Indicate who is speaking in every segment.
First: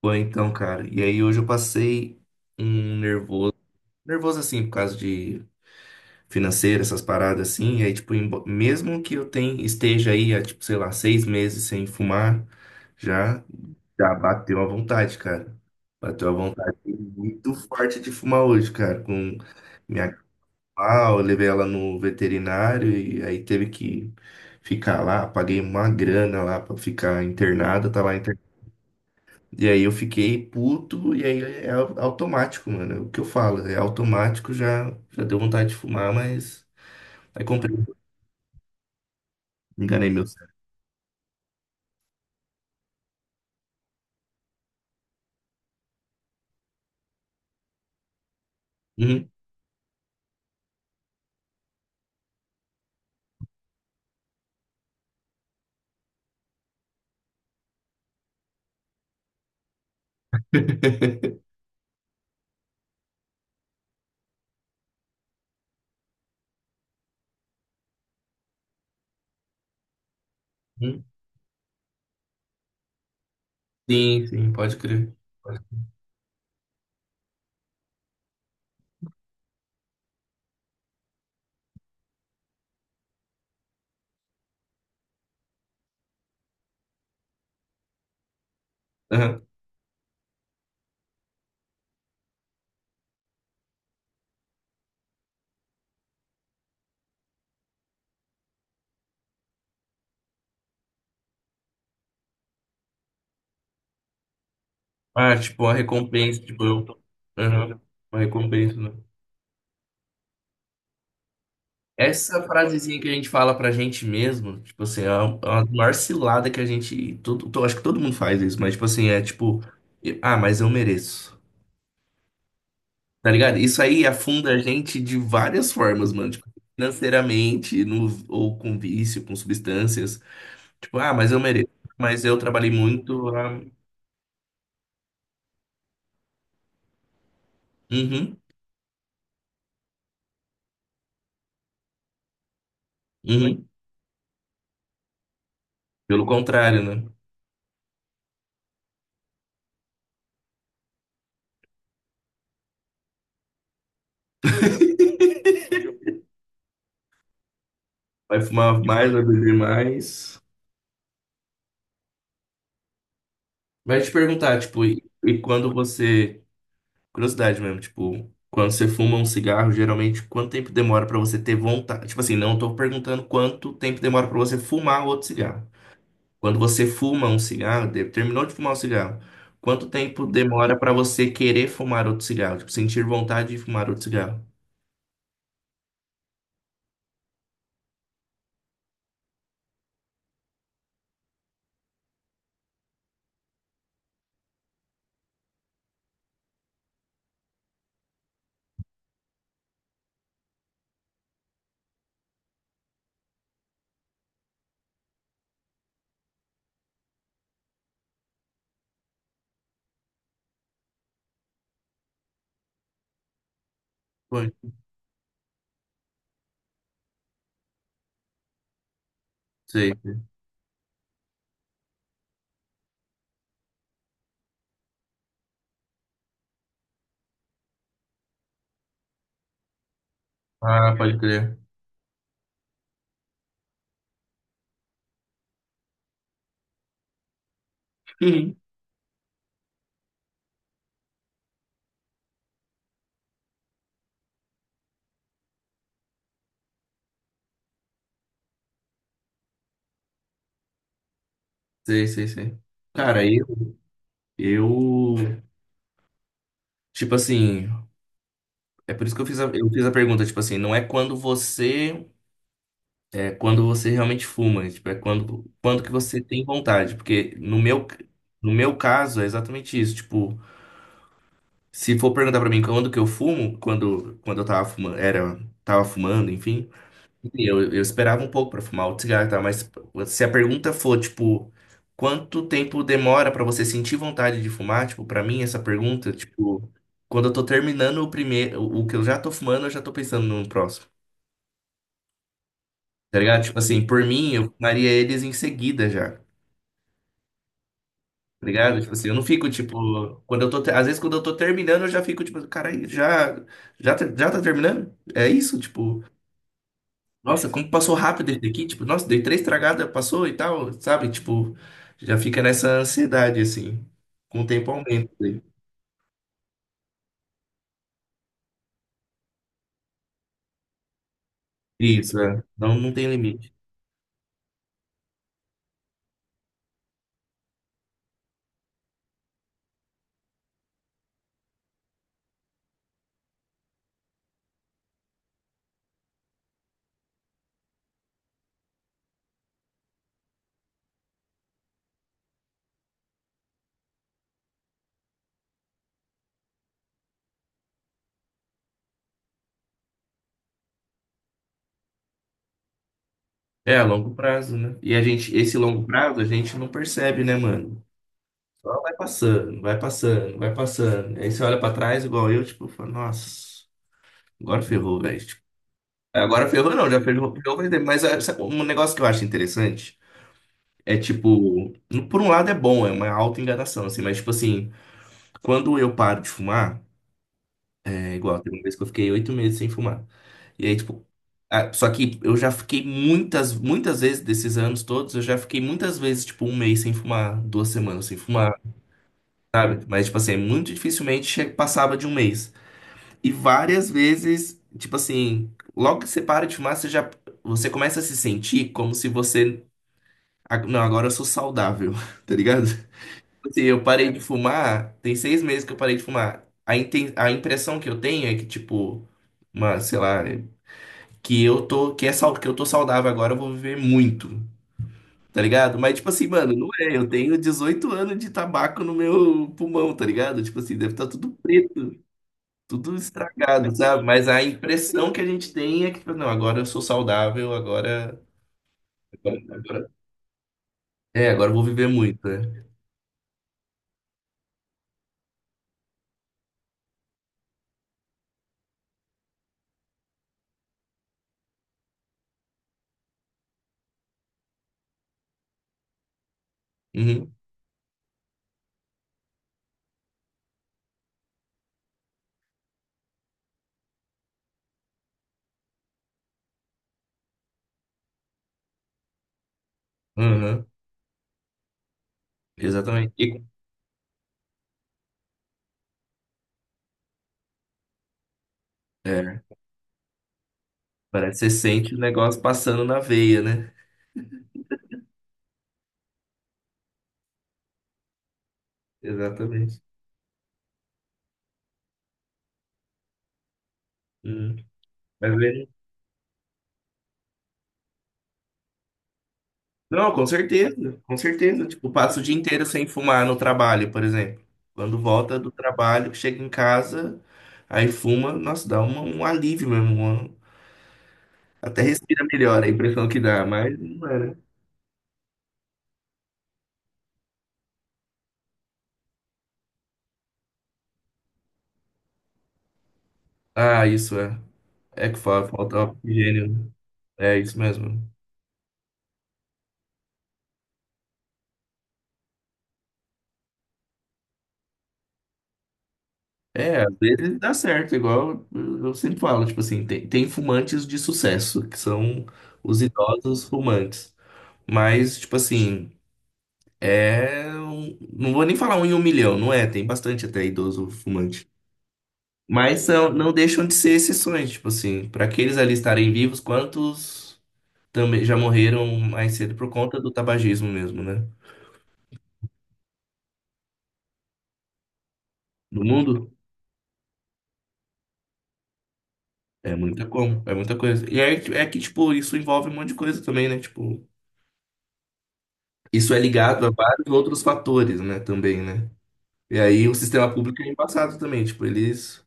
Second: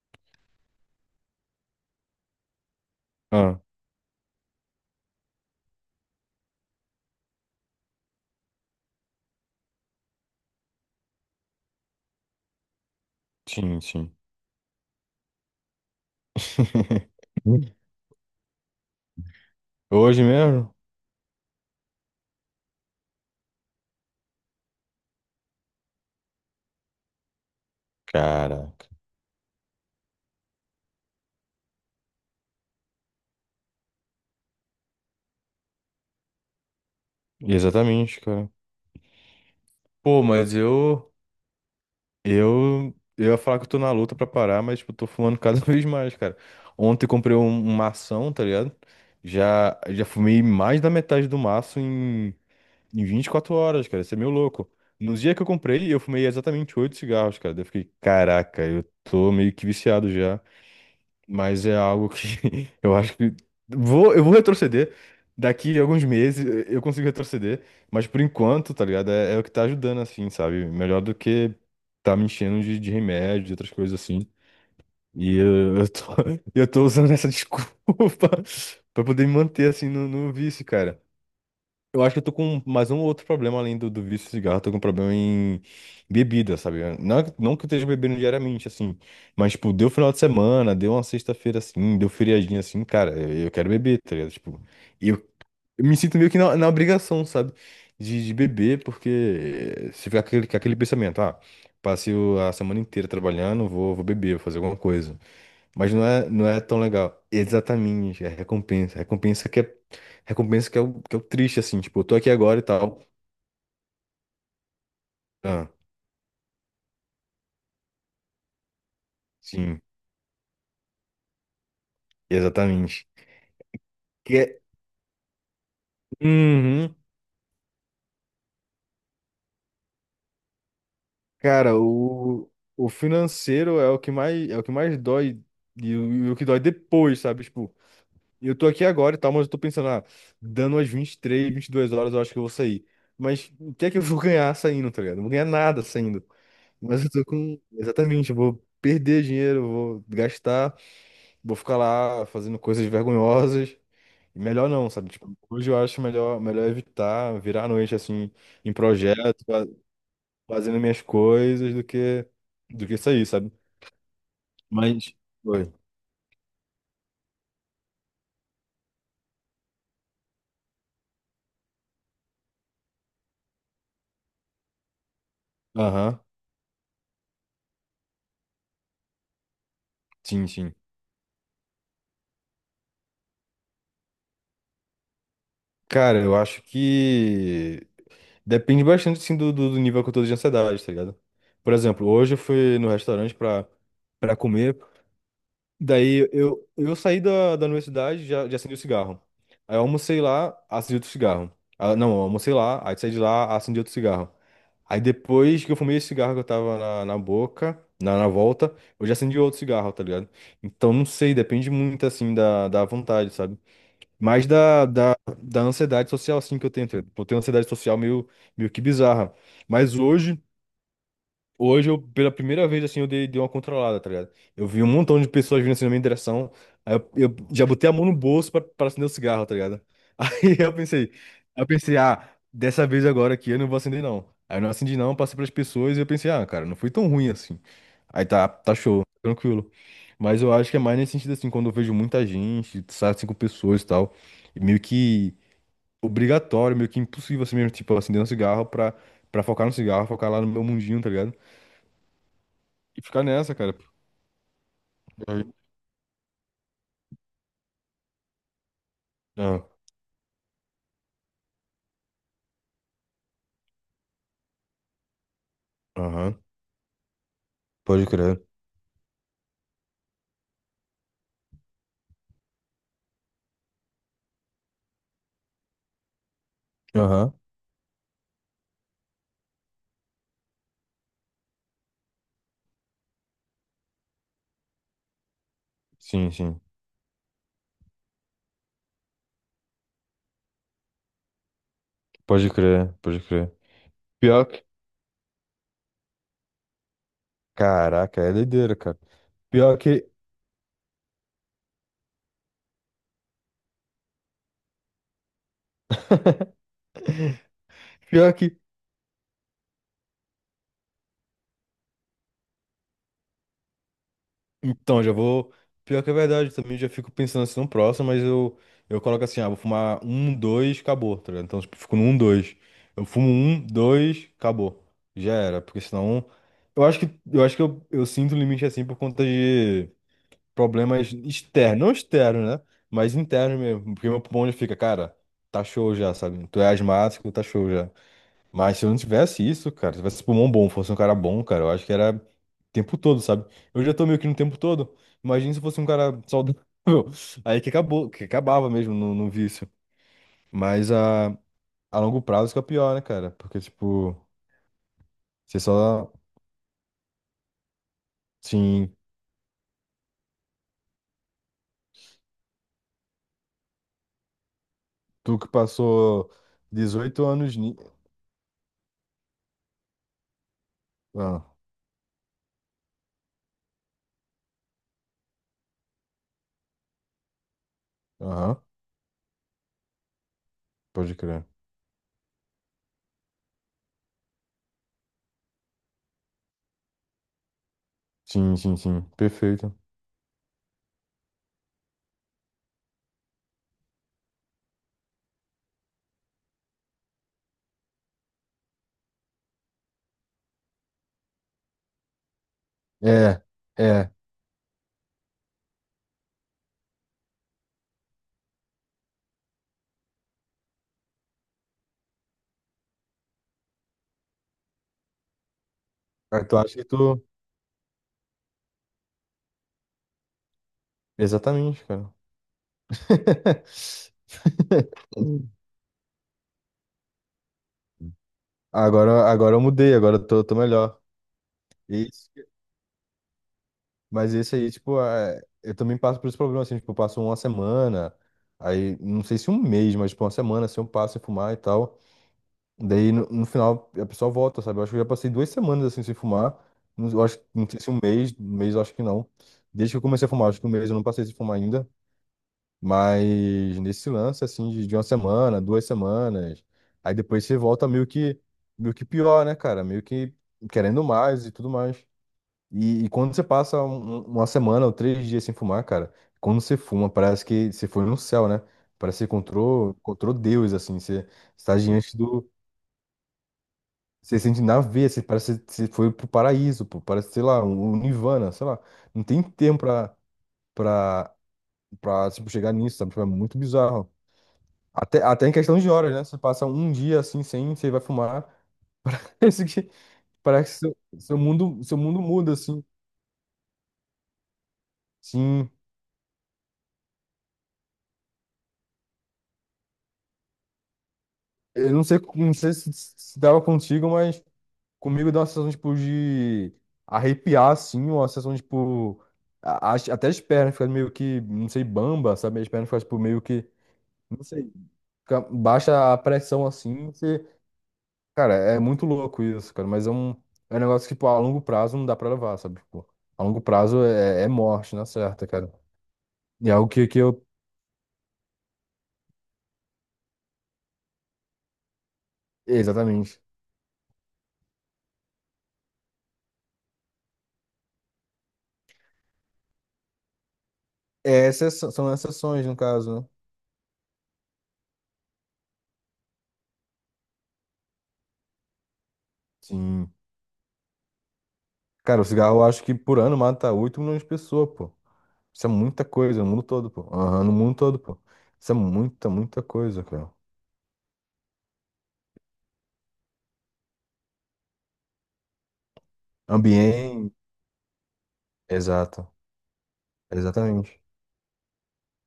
Speaker 1: Foi então, cara. E aí hoje eu passei um nervoso,
Speaker 2: Ah,
Speaker 1: nervoso assim, por causa de financeiro, essas paradas assim. E aí, tipo, mesmo que eu tenha, esteja aí há, tipo, sei lá, 6 meses sem fumar, já,
Speaker 2: sim,
Speaker 1: já
Speaker 2: sim.
Speaker 1: bateu a vontade, cara. Bateu a vontade muito forte de fumar hoje, cara. Com minha
Speaker 2: Hoje mesmo?
Speaker 1: pau, eu levei ela no veterinário e aí teve que ficar lá. Paguei uma grana lá pra ficar internada. Tá lá
Speaker 2: Caraca.
Speaker 1: e aí eu fiquei puto, e aí é automático, mano. É o que eu falo, é automático, já deu vontade de fumar, mas. Aí comprei,
Speaker 2: Exatamente, cara.
Speaker 1: enganei
Speaker 2: Pô,
Speaker 1: meu cérebro.
Speaker 2: mas eu, eu ia falar que eu tô na luta pra parar, mas, tipo, eu tô fumando cada vez mais, cara. Ontem eu comprei um mação, tá ligado?
Speaker 1: Uhum.
Speaker 2: Já fumei mais da metade do maço em 24 horas, cara. Isso é meio louco. No dia que eu comprei, eu fumei exatamente 8 cigarros, cara. Daí eu fiquei, caraca, eu tô meio que viciado já. Mas é algo que eu acho que eu vou retroceder. Daqui a alguns meses eu consigo retroceder, mas por enquanto, tá ligado? É, é o que tá ajudando, assim, sabe? Melhor
Speaker 1: Uhum.
Speaker 2: do que tá me enchendo de remédio, de outras coisas
Speaker 1: Sim,
Speaker 2: assim.
Speaker 1: sim, pode crer.
Speaker 2: E eu tô, eu tô usando essa desculpa pra poder me manter, assim, no vício, cara. Eu acho que eu tô com mais um outro problema além do vício de cigarro. Eu tô com um problema em bebida, sabe? Não, não que eu esteja bebendo diariamente, assim.
Speaker 1: Aham.
Speaker 2: Mas, tipo, deu final de semana, deu uma sexta-feira assim, deu feriadinha assim, cara, eu quero beber, tá ligado? Tipo, eu, eu me sinto meio que na obrigação, sabe? De beber, porque se ficar com aquele pensamento, ah, passei a semana inteira trabalhando, vou beber, vou fazer alguma coisa.
Speaker 1: Ah, tipo, uma
Speaker 2: Mas não é,
Speaker 1: recompensa,
Speaker 2: não é
Speaker 1: tipo,
Speaker 2: tão
Speaker 1: eu.
Speaker 2: legal.
Speaker 1: Aham. Uma
Speaker 2: Exatamente, é
Speaker 1: recompensa, né?
Speaker 2: recompensa. Recompensa que é o triste, assim. Tipo, eu tô aqui
Speaker 1: Essa
Speaker 2: agora e
Speaker 1: frasezinha
Speaker 2: tal.
Speaker 1: que a gente fala pra gente mesmo, tipo assim, é uma
Speaker 2: Ah,
Speaker 1: maior cilada que a gente. Acho que todo mundo faz isso, mas tipo assim, é tipo,
Speaker 2: sim,
Speaker 1: ah, mas eu mereço.
Speaker 2: exatamente.
Speaker 1: Tá ligado? Isso aí
Speaker 2: Que
Speaker 1: afunda a
Speaker 2: é,
Speaker 1: gente de várias formas, mano. Tipo,
Speaker 2: uhum,
Speaker 1: financeiramente, no, ou com vício, com substâncias. Tipo, ah, mas eu mereço.
Speaker 2: cara,
Speaker 1: Mas eu trabalhei
Speaker 2: o
Speaker 1: muito. Ah,
Speaker 2: financeiro é o que mais, é o que mais dói e o que dói depois, sabe? Tipo,
Speaker 1: uhum,
Speaker 2: eu tô aqui agora e tal, mas eu tô pensando, ah, dando as e três, 22 horas eu acho que eu vou sair. Mas
Speaker 1: uhum.
Speaker 2: o que é que eu vou ganhar saindo, tá ligado? Não vou ganhar nada saindo.
Speaker 1: Pelo contrário,
Speaker 2: Mas
Speaker 1: né?
Speaker 2: eu tô com. Exatamente, eu vou perder dinheiro, eu vou gastar. Vou ficar lá fazendo coisas vergonhosas. E melhor não, sabe? Tipo, hoje eu acho melhor, melhor evitar virar a noite assim
Speaker 1: Vai
Speaker 2: em
Speaker 1: fumar mais, vai
Speaker 2: projeto,
Speaker 1: beber mais.
Speaker 2: fazendo minhas coisas do que isso aí, sabe?
Speaker 1: Vai te perguntar, tipo, e,
Speaker 2: Mas
Speaker 1: e
Speaker 2: Oi.
Speaker 1: quando você. Curiosidade mesmo, tipo, quando você fuma um cigarro, geralmente quanto tempo demora pra você ter vontade? Tipo assim, não tô perguntando quanto tempo demora pra você fumar outro cigarro.
Speaker 2: Aham.
Speaker 1: Quando você fuma um cigarro, terminou de fumar um cigarro, quanto tempo
Speaker 2: Sim, sim.
Speaker 1: demora para você querer fumar outro cigarro? Tipo, sentir vontade de fumar outro cigarro?
Speaker 2: Cara, eu acho que depende bastante assim do nível que eu tô de ansiedade, tá ligado? Por exemplo, hoje eu fui no restaurante pra para comer. Daí eu saí da universidade já acendi o cigarro. Aí eu almocei lá, acendi outro cigarro. Ah, não, eu almocei lá, aí saí de lá, acendi outro cigarro. Aí depois que eu fumei esse cigarro que eu tava na boca, na volta, eu já acendi outro cigarro, tá ligado? Então não sei, depende muito assim da vontade, sabe? Mas
Speaker 1: Foi.
Speaker 2: da ansiedade social assim que eu tenho. Tá ligado? Eu tenho ansiedade social meio que bizarra.
Speaker 1: Sei.
Speaker 2: Mas
Speaker 1: sei.
Speaker 2: hoje. Hoje, eu, pela primeira vez, assim, eu dei uma controlada, tá ligado? Eu vi um montão de pessoas vindo assim na minha direção. Aí eu já botei a mão no bolso pra acender o cigarro, tá ligado? Aí eu
Speaker 1: Ah,
Speaker 2: pensei,
Speaker 1: pode crer.
Speaker 2: ah, dessa vez agora aqui eu não vou acender, não. Aí eu não acendi, não, passei pras pessoas e eu pensei, ah, cara, não foi tão ruim assim. Aí tá,
Speaker 1: Uhum.
Speaker 2: tá show, tranquilo. Mas eu acho que é mais nesse sentido, assim, quando eu vejo muita gente, sabe, cinco pessoas e tal, e meio que obrigatório, meio que impossível assim mesmo, tipo, acender um cigarro pra focar no cigarro, focar lá no meu mundinho, tá ligado?
Speaker 1: Sei, sei, sei.
Speaker 2: E ficar
Speaker 1: Cara, eu,
Speaker 2: nessa, cara. Porque
Speaker 1: eu,
Speaker 2: aí-
Speaker 1: tipo assim, é por isso que eu fiz a,
Speaker 2: Ah,
Speaker 1: eu fiz a pergunta, tipo assim, não é quando você, é quando você realmente fuma, né? Tipo, é quando que você
Speaker 2: aham.
Speaker 1: tem vontade, porque no meu,
Speaker 2: Pode crer.
Speaker 1: no meu caso é exatamente isso, tipo, se for perguntar pra mim quando que eu fumo, quando eu tava fumando, era, tava fumando, enfim,
Speaker 2: Aham.
Speaker 1: eu esperava um pouco pra fumar outro cigarro, e tal. Mas se a pergunta for, tipo, quanto tempo demora pra você sentir vontade de fumar, tipo, pra mim essa pergunta,
Speaker 2: Sim, sim.
Speaker 1: tipo, quando eu tô terminando o primeiro, o que eu já tô fumando, eu já tô pensando no próximo.
Speaker 2: Pode crer,
Speaker 1: Tá
Speaker 2: pode
Speaker 1: ligado?
Speaker 2: crer.
Speaker 1: Tipo assim, por mim,
Speaker 2: Pior
Speaker 1: eu
Speaker 2: que.
Speaker 1: fumaria eles em seguida já.
Speaker 2: Caraca, é
Speaker 1: tá
Speaker 2: doideira,
Speaker 1: ligado? Tipo
Speaker 2: cara.
Speaker 1: assim, eu não fico,
Speaker 2: Pior que.
Speaker 1: tipo, quando eu tô, às vezes quando eu tô terminando, eu já fico, tipo, cara, já tá terminando? É isso, tipo, nossa, como passou rápido
Speaker 2: Pior
Speaker 1: esse
Speaker 2: que.
Speaker 1: aqui, tipo, nossa, dei três tragadas, passou e tal, sabe? Tipo, já fica nessa ansiedade, assim, com o tempo
Speaker 2: Então,
Speaker 1: aumenta.
Speaker 2: já
Speaker 1: né?
Speaker 2: vou. Pior que é verdade, também já fico pensando assim no próximo, mas eu coloco assim, ah, vou fumar um, dois, acabou, tá ligado? Então, tipo, fico no um,
Speaker 1: Isso, é.
Speaker 2: dois.
Speaker 1: Não, não
Speaker 2: Eu
Speaker 1: tem
Speaker 2: fumo
Speaker 1: limite.
Speaker 2: um, dois, acabou. Já era, porque senão. Eu acho que, eu acho que eu sinto o limite assim por conta de problemas externos, não externos, né? Mas internos mesmo, porque meu pulmão já fica, cara, tá show já, sabe? Tu é asmático, tá show já. Mas se eu não tivesse isso, cara, se eu tivesse pulmão bom, fosse um cara bom, cara, eu acho que era o tempo todo, sabe? Eu já tô meio que no tempo todo. Imagina se eu fosse um cara saudável. Aí que acabou, que acabava mesmo no vício. Mas a longo prazo que é o pior, né, cara? Porque,
Speaker 1: É, a longo
Speaker 2: tipo,
Speaker 1: prazo, né? E a gente, esse
Speaker 2: você
Speaker 1: longo
Speaker 2: só,
Speaker 1: prazo, a gente não percebe, né, mano? Só vai
Speaker 2: sim.
Speaker 1: passando, vai passando, vai passando. Aí você olha pra trás, igual eu, tipo, fala, nossa, agora ferrou, velho.
Speaker 2: Tu
Speaker 1: tipo,
Speaker 2: que passou
Speaker 1: Agora ferrou não, já
Speaker 2: 18
Speaker 1: ferrou, ferrou
Speaker 2: anos.
Speaker 1: faz tempo. Mas é, sabe, um negócio que eu acho interessante é,
Speaker 2: Ah,
Speaker 1: tipo, por um lado é bom, é uma auto-enganação, assim, mas, tipo assim, quando eu paro de fumar, é igual, teve
Speaker 2: aham,
Speaker 1: uma vez que eu fiquei 8 meses sem fumar. E aí, tipo,
Speaker 2: pode crer.
Speaker 1: ah, só que eu já fiquei muitas, muitas vezes, desses anos todos, eu já fiquei muitas vezes, tipo, um mês sem fumar, 2 semanas sem
Speaker 2: Sim,
Speaker 1: fumar,
Speaker 2: sim, sim. Perfeito.
Speaker 1: mas, tipo assim, muito dificilmente passava de um mês. E várias vezes, tipo assim, logo que você para de fumar, você já você começa a se sentir como se você Não, agora eu sou saudável, tá ligado? Tipo
Speaker 2: É,
Speaker 1: Assim, eu
Speaker 2: é.
Speaker 1: parei de fumar, tem 6 meses que eu parei de fumar. A impressão que eu tenho é que, tipo, uma, sei lá, que eu tô, que eu tô saudável agora, eu vou viver muito, tá ligado? Mas, tipo assim,
Speaker 2: Ah,
Speaker 1: mano,
Speaker 2: tu
Speaker 1: não
Speaker 2: acha que
Speaker 1: é. Eu
Speaker 2: tu.
Speaker 1: tenho 18 anos de tabaco no meu pulmão, tá ligado? Tipo assim, deve estar tudo
Speaker 2: Exatamente,
Speaker 1: preto,
Speaker 2: cara.
Speaker 1: tudo estragado, sabe? Mas a impressão que a gente tem é que, tipo, não, agora eu sou saudável,
Speaker 2: Agora,
Speaker 1: agora...
Speaker 2: agora eu
Speaker 1: agora-
Speaker 2: mudei, agora eu tô melhor.
Speaker 1: É, agora eu vou viver muito,
Speaker 2: Isso.
Speaker 1: né?
Speaker 2: Mas esse aí, tipo, é, eu também passo por esse problema, assim, tipo, eu passo uma semana, aí, não sei se um mês, mas, tipo, uma semana, assim, eu passo sem fumar e tal. Daí, no final, a pessoa volta, sabe? Eu acho que eu já passei 2 semanas, assim, sem fumar. Não- Eu
Speaker 1: Uhum.
Speaker 2: acho, não sei se um mês, um mês eu acho que não. Desde que eu comecei a fumar, acho que um mês eu não passei sem fumar ainda. Mas nesse lance, assim, de uma semana, 2 semanas, aí depois você volta meio que pior, né, cara? Meio que
Speaker 1: Uhum.
Speaker 2: querendo mais e tudo mais. E
Speaker 1: Exatamente.
Speaker 2: quando
Speaker 1: E-
Speaker 2: você passa uma semana ou 3 dias sem fumar, cara, quando você fuma, parece que você foi no céu, né? Parece que você
Speaker 1: é,
Speaker 2: encontrou, encontrou Deus, assim, você
Speaker 1: parece que você
Speaker 2: está
Speaker 1: sente o
Speaker 2: diante
Speaker 1: negócio
Speaker 2: do.
Speaker 1: passando na veia, né?
Speaker 2: Você sente na veia, você parece que você foi pro paraíso, pô, parece, sei lá, um nirvana, sei lá. Não tem tempo
Speaker 1: Exatamente.
Speaker 2: pra, tipo, chegar nisso, sabe? Tipo, é muito bizarro.
Speaker 1: Hum.
Speaker 2: Até,
Speaker 1: Mas
Speaker 2: até em
Speaker 1: ele-
Speaker 2: questão de horas, né? Você passa um dia assim sem, você vai fumar. Isso que
Speaker 1: Não, com
Speaker 2: parece que seu,
Speaker 1: certeza, com
Speaker 2: seu
Speaker 1: certeza.
Speaker 2: mundo,
Speaker 1: Tipo,
Speaker 2: seu
Speaker 1: passa
Speaker 2: mundo
Speaker 1: o dia
Speaker 2: muda,
Speaker 1: inteiro
Speaker 2: assim.
Speaker 1: sem fumar no trabalho, por exemplo. Quando volta do
Speaker 2: Sim.
Speaker 1: trabalho, chega em casa, aí fuma, nossa, dá um alívio mesmo. Até
Speaker 2: Eu não sei,
Speaker 1: respira
Speaker 2: não
Speaker 1: melhor a
Speaker 2: sei se,
Speaker 1: impressão que
Speaker 2: se
Speaker 1: dá,
Speaker 2: dava
Speaker 1: mas não
Speaker 2: contigo,
Speaker 1: é, né?
Speaker 2: mas comigo dá uma sensação, tipo, de arrepiar, assim, uma sensação, tipo. Até as pernas ficam meio que, não sei, bamba, sabe? As pernas ficam, tipo, meio que.
Speaker 1: Ah, isso é.
Speaker 2: Não sei.
Speaker 1: É que falta
Speaker 2: Baixa a
Speaker 1: oxigênio.
Speaker 2: pressão
Speaker 1: né?
Speaker 2: assim.
Speaker 1: É isso mesmo.
Speaker 2: Cara, é muito louco isso, cara, mas é um negócio que, tipo, a, longo prazo não dá pra levar, sabe? Tipo, a longo prazo é morte, na certa, cara. E é
Speaker 1: É,
Speaker 2: algo
Speaker 1: às
Speaker 2: que
Speaker 1: vezes
Speaker 2: eu.
Speaker 1: dá certo, igual eu sempre falo, tipo assim, tem fumantes de sucesso, que são os
Speaker 2: Exatamente.
Speaker 1: idosos fumantes. Mas, tipo assim, não vou nem falar um em um milhão, não é? Tem bastante até idoso
Speaker 2: É
Speaker 1: fumante.
Speaker 2: exceção- são exceções, no
Speaker 1: Mas são,
Speaker 2: caso, né?
Speaker 1: não deixam de ser exceções, tipo assim, para aqueles ali estarem vivos, quantos também já morreram mais cedo por conta do
Speaker 2: Sim.
Speaker 1: tabagismo mesmo, né?
Speaker 2: Cara, o cigarro eu acho que por ano mata 8 milhões de pessoas, pô. Isso é
Speaker 1: No
Speaker 2: muita
Speaker 1: mundo?
Speaker 2: coisa, no mundo todo, pô. Aham, no mundo todo, pô. Isso é muita, muita
Speaker 1: É
Speaker 2: coisa,
Speaker 1: muita
Speaker 2: cara.
Speaker 1: como, é muita coisa. E é que, tipo, isso envolve um monte de coisa também, né? Tipo. Isso é ligado a vários
Speaker 2: Ambiente.
Speaker 1: outros fatores, né, também, né?
Speaker 2: Exato.
Speaker 1: E aí o sistema público é
Speaker 2: Exatamente.
Speaker 1: embaçado também, tipo, eles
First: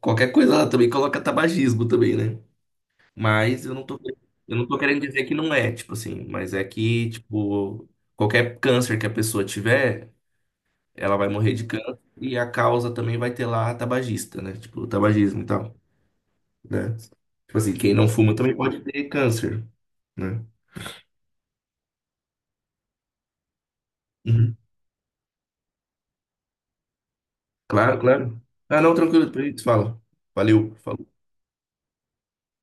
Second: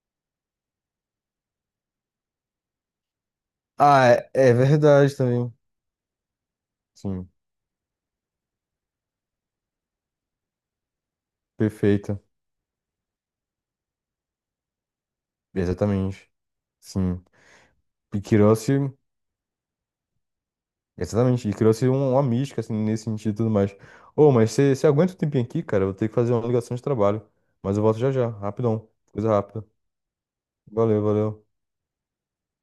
Speaker 1: qualquer coisa lá também coloca tabagismo também, né? Mas eu não tô
Speaker 2: Ah, é, é
Speaker 1: eu não tô querendo
Speaker 2: verdade
Speaker 1: dizer que não
Speaker 2: também.
Speaker 1: é, tipo assim, mas é que,
Speaker 2: Sim.
Speaker 1: tipo, qualquer câncer que a pessoa tiver, ela vai morrer de câncer
Speaker 2: Perfeito.
Speaker 1: e a causa também vai ter lá tabagista, né? Tipo, o tabagismo e tal,
Speaker 2: Exatamente.
Speaker 1: né?
Speaker 2: Sim.
Speaker 1: Tipo assim, quem não
Speaker 2: E
Speaker 1: fuma também
Speaker 2: Kirossi,
Speaker 1: pode ter câncer, né?
Speaker 2: exatamente, e Kirossi é um- uma mística, assim, nesse sentido e tudo mais. Ô, mas
Speaker 1: Uhum.
Speaker 2: você aguenta um tempinho aqui, cara? Eu vou ter que fazer uma ligação de trabalho. Mas eu
Speaker 1: Claro,
Speaker 2: volto já já,
Speaker 1: claro. Ah,
Speaker 2: rapidão,
Speaker 1: não, tranquilo,
Speaker 2: coisa
Speaker 1: depois a gente
Speaker 2: rápida.
Speaker 1: fala. Valeu.
Speaker 2: Valeu,
Speaker 1: falou.
Speaker 2: valeu.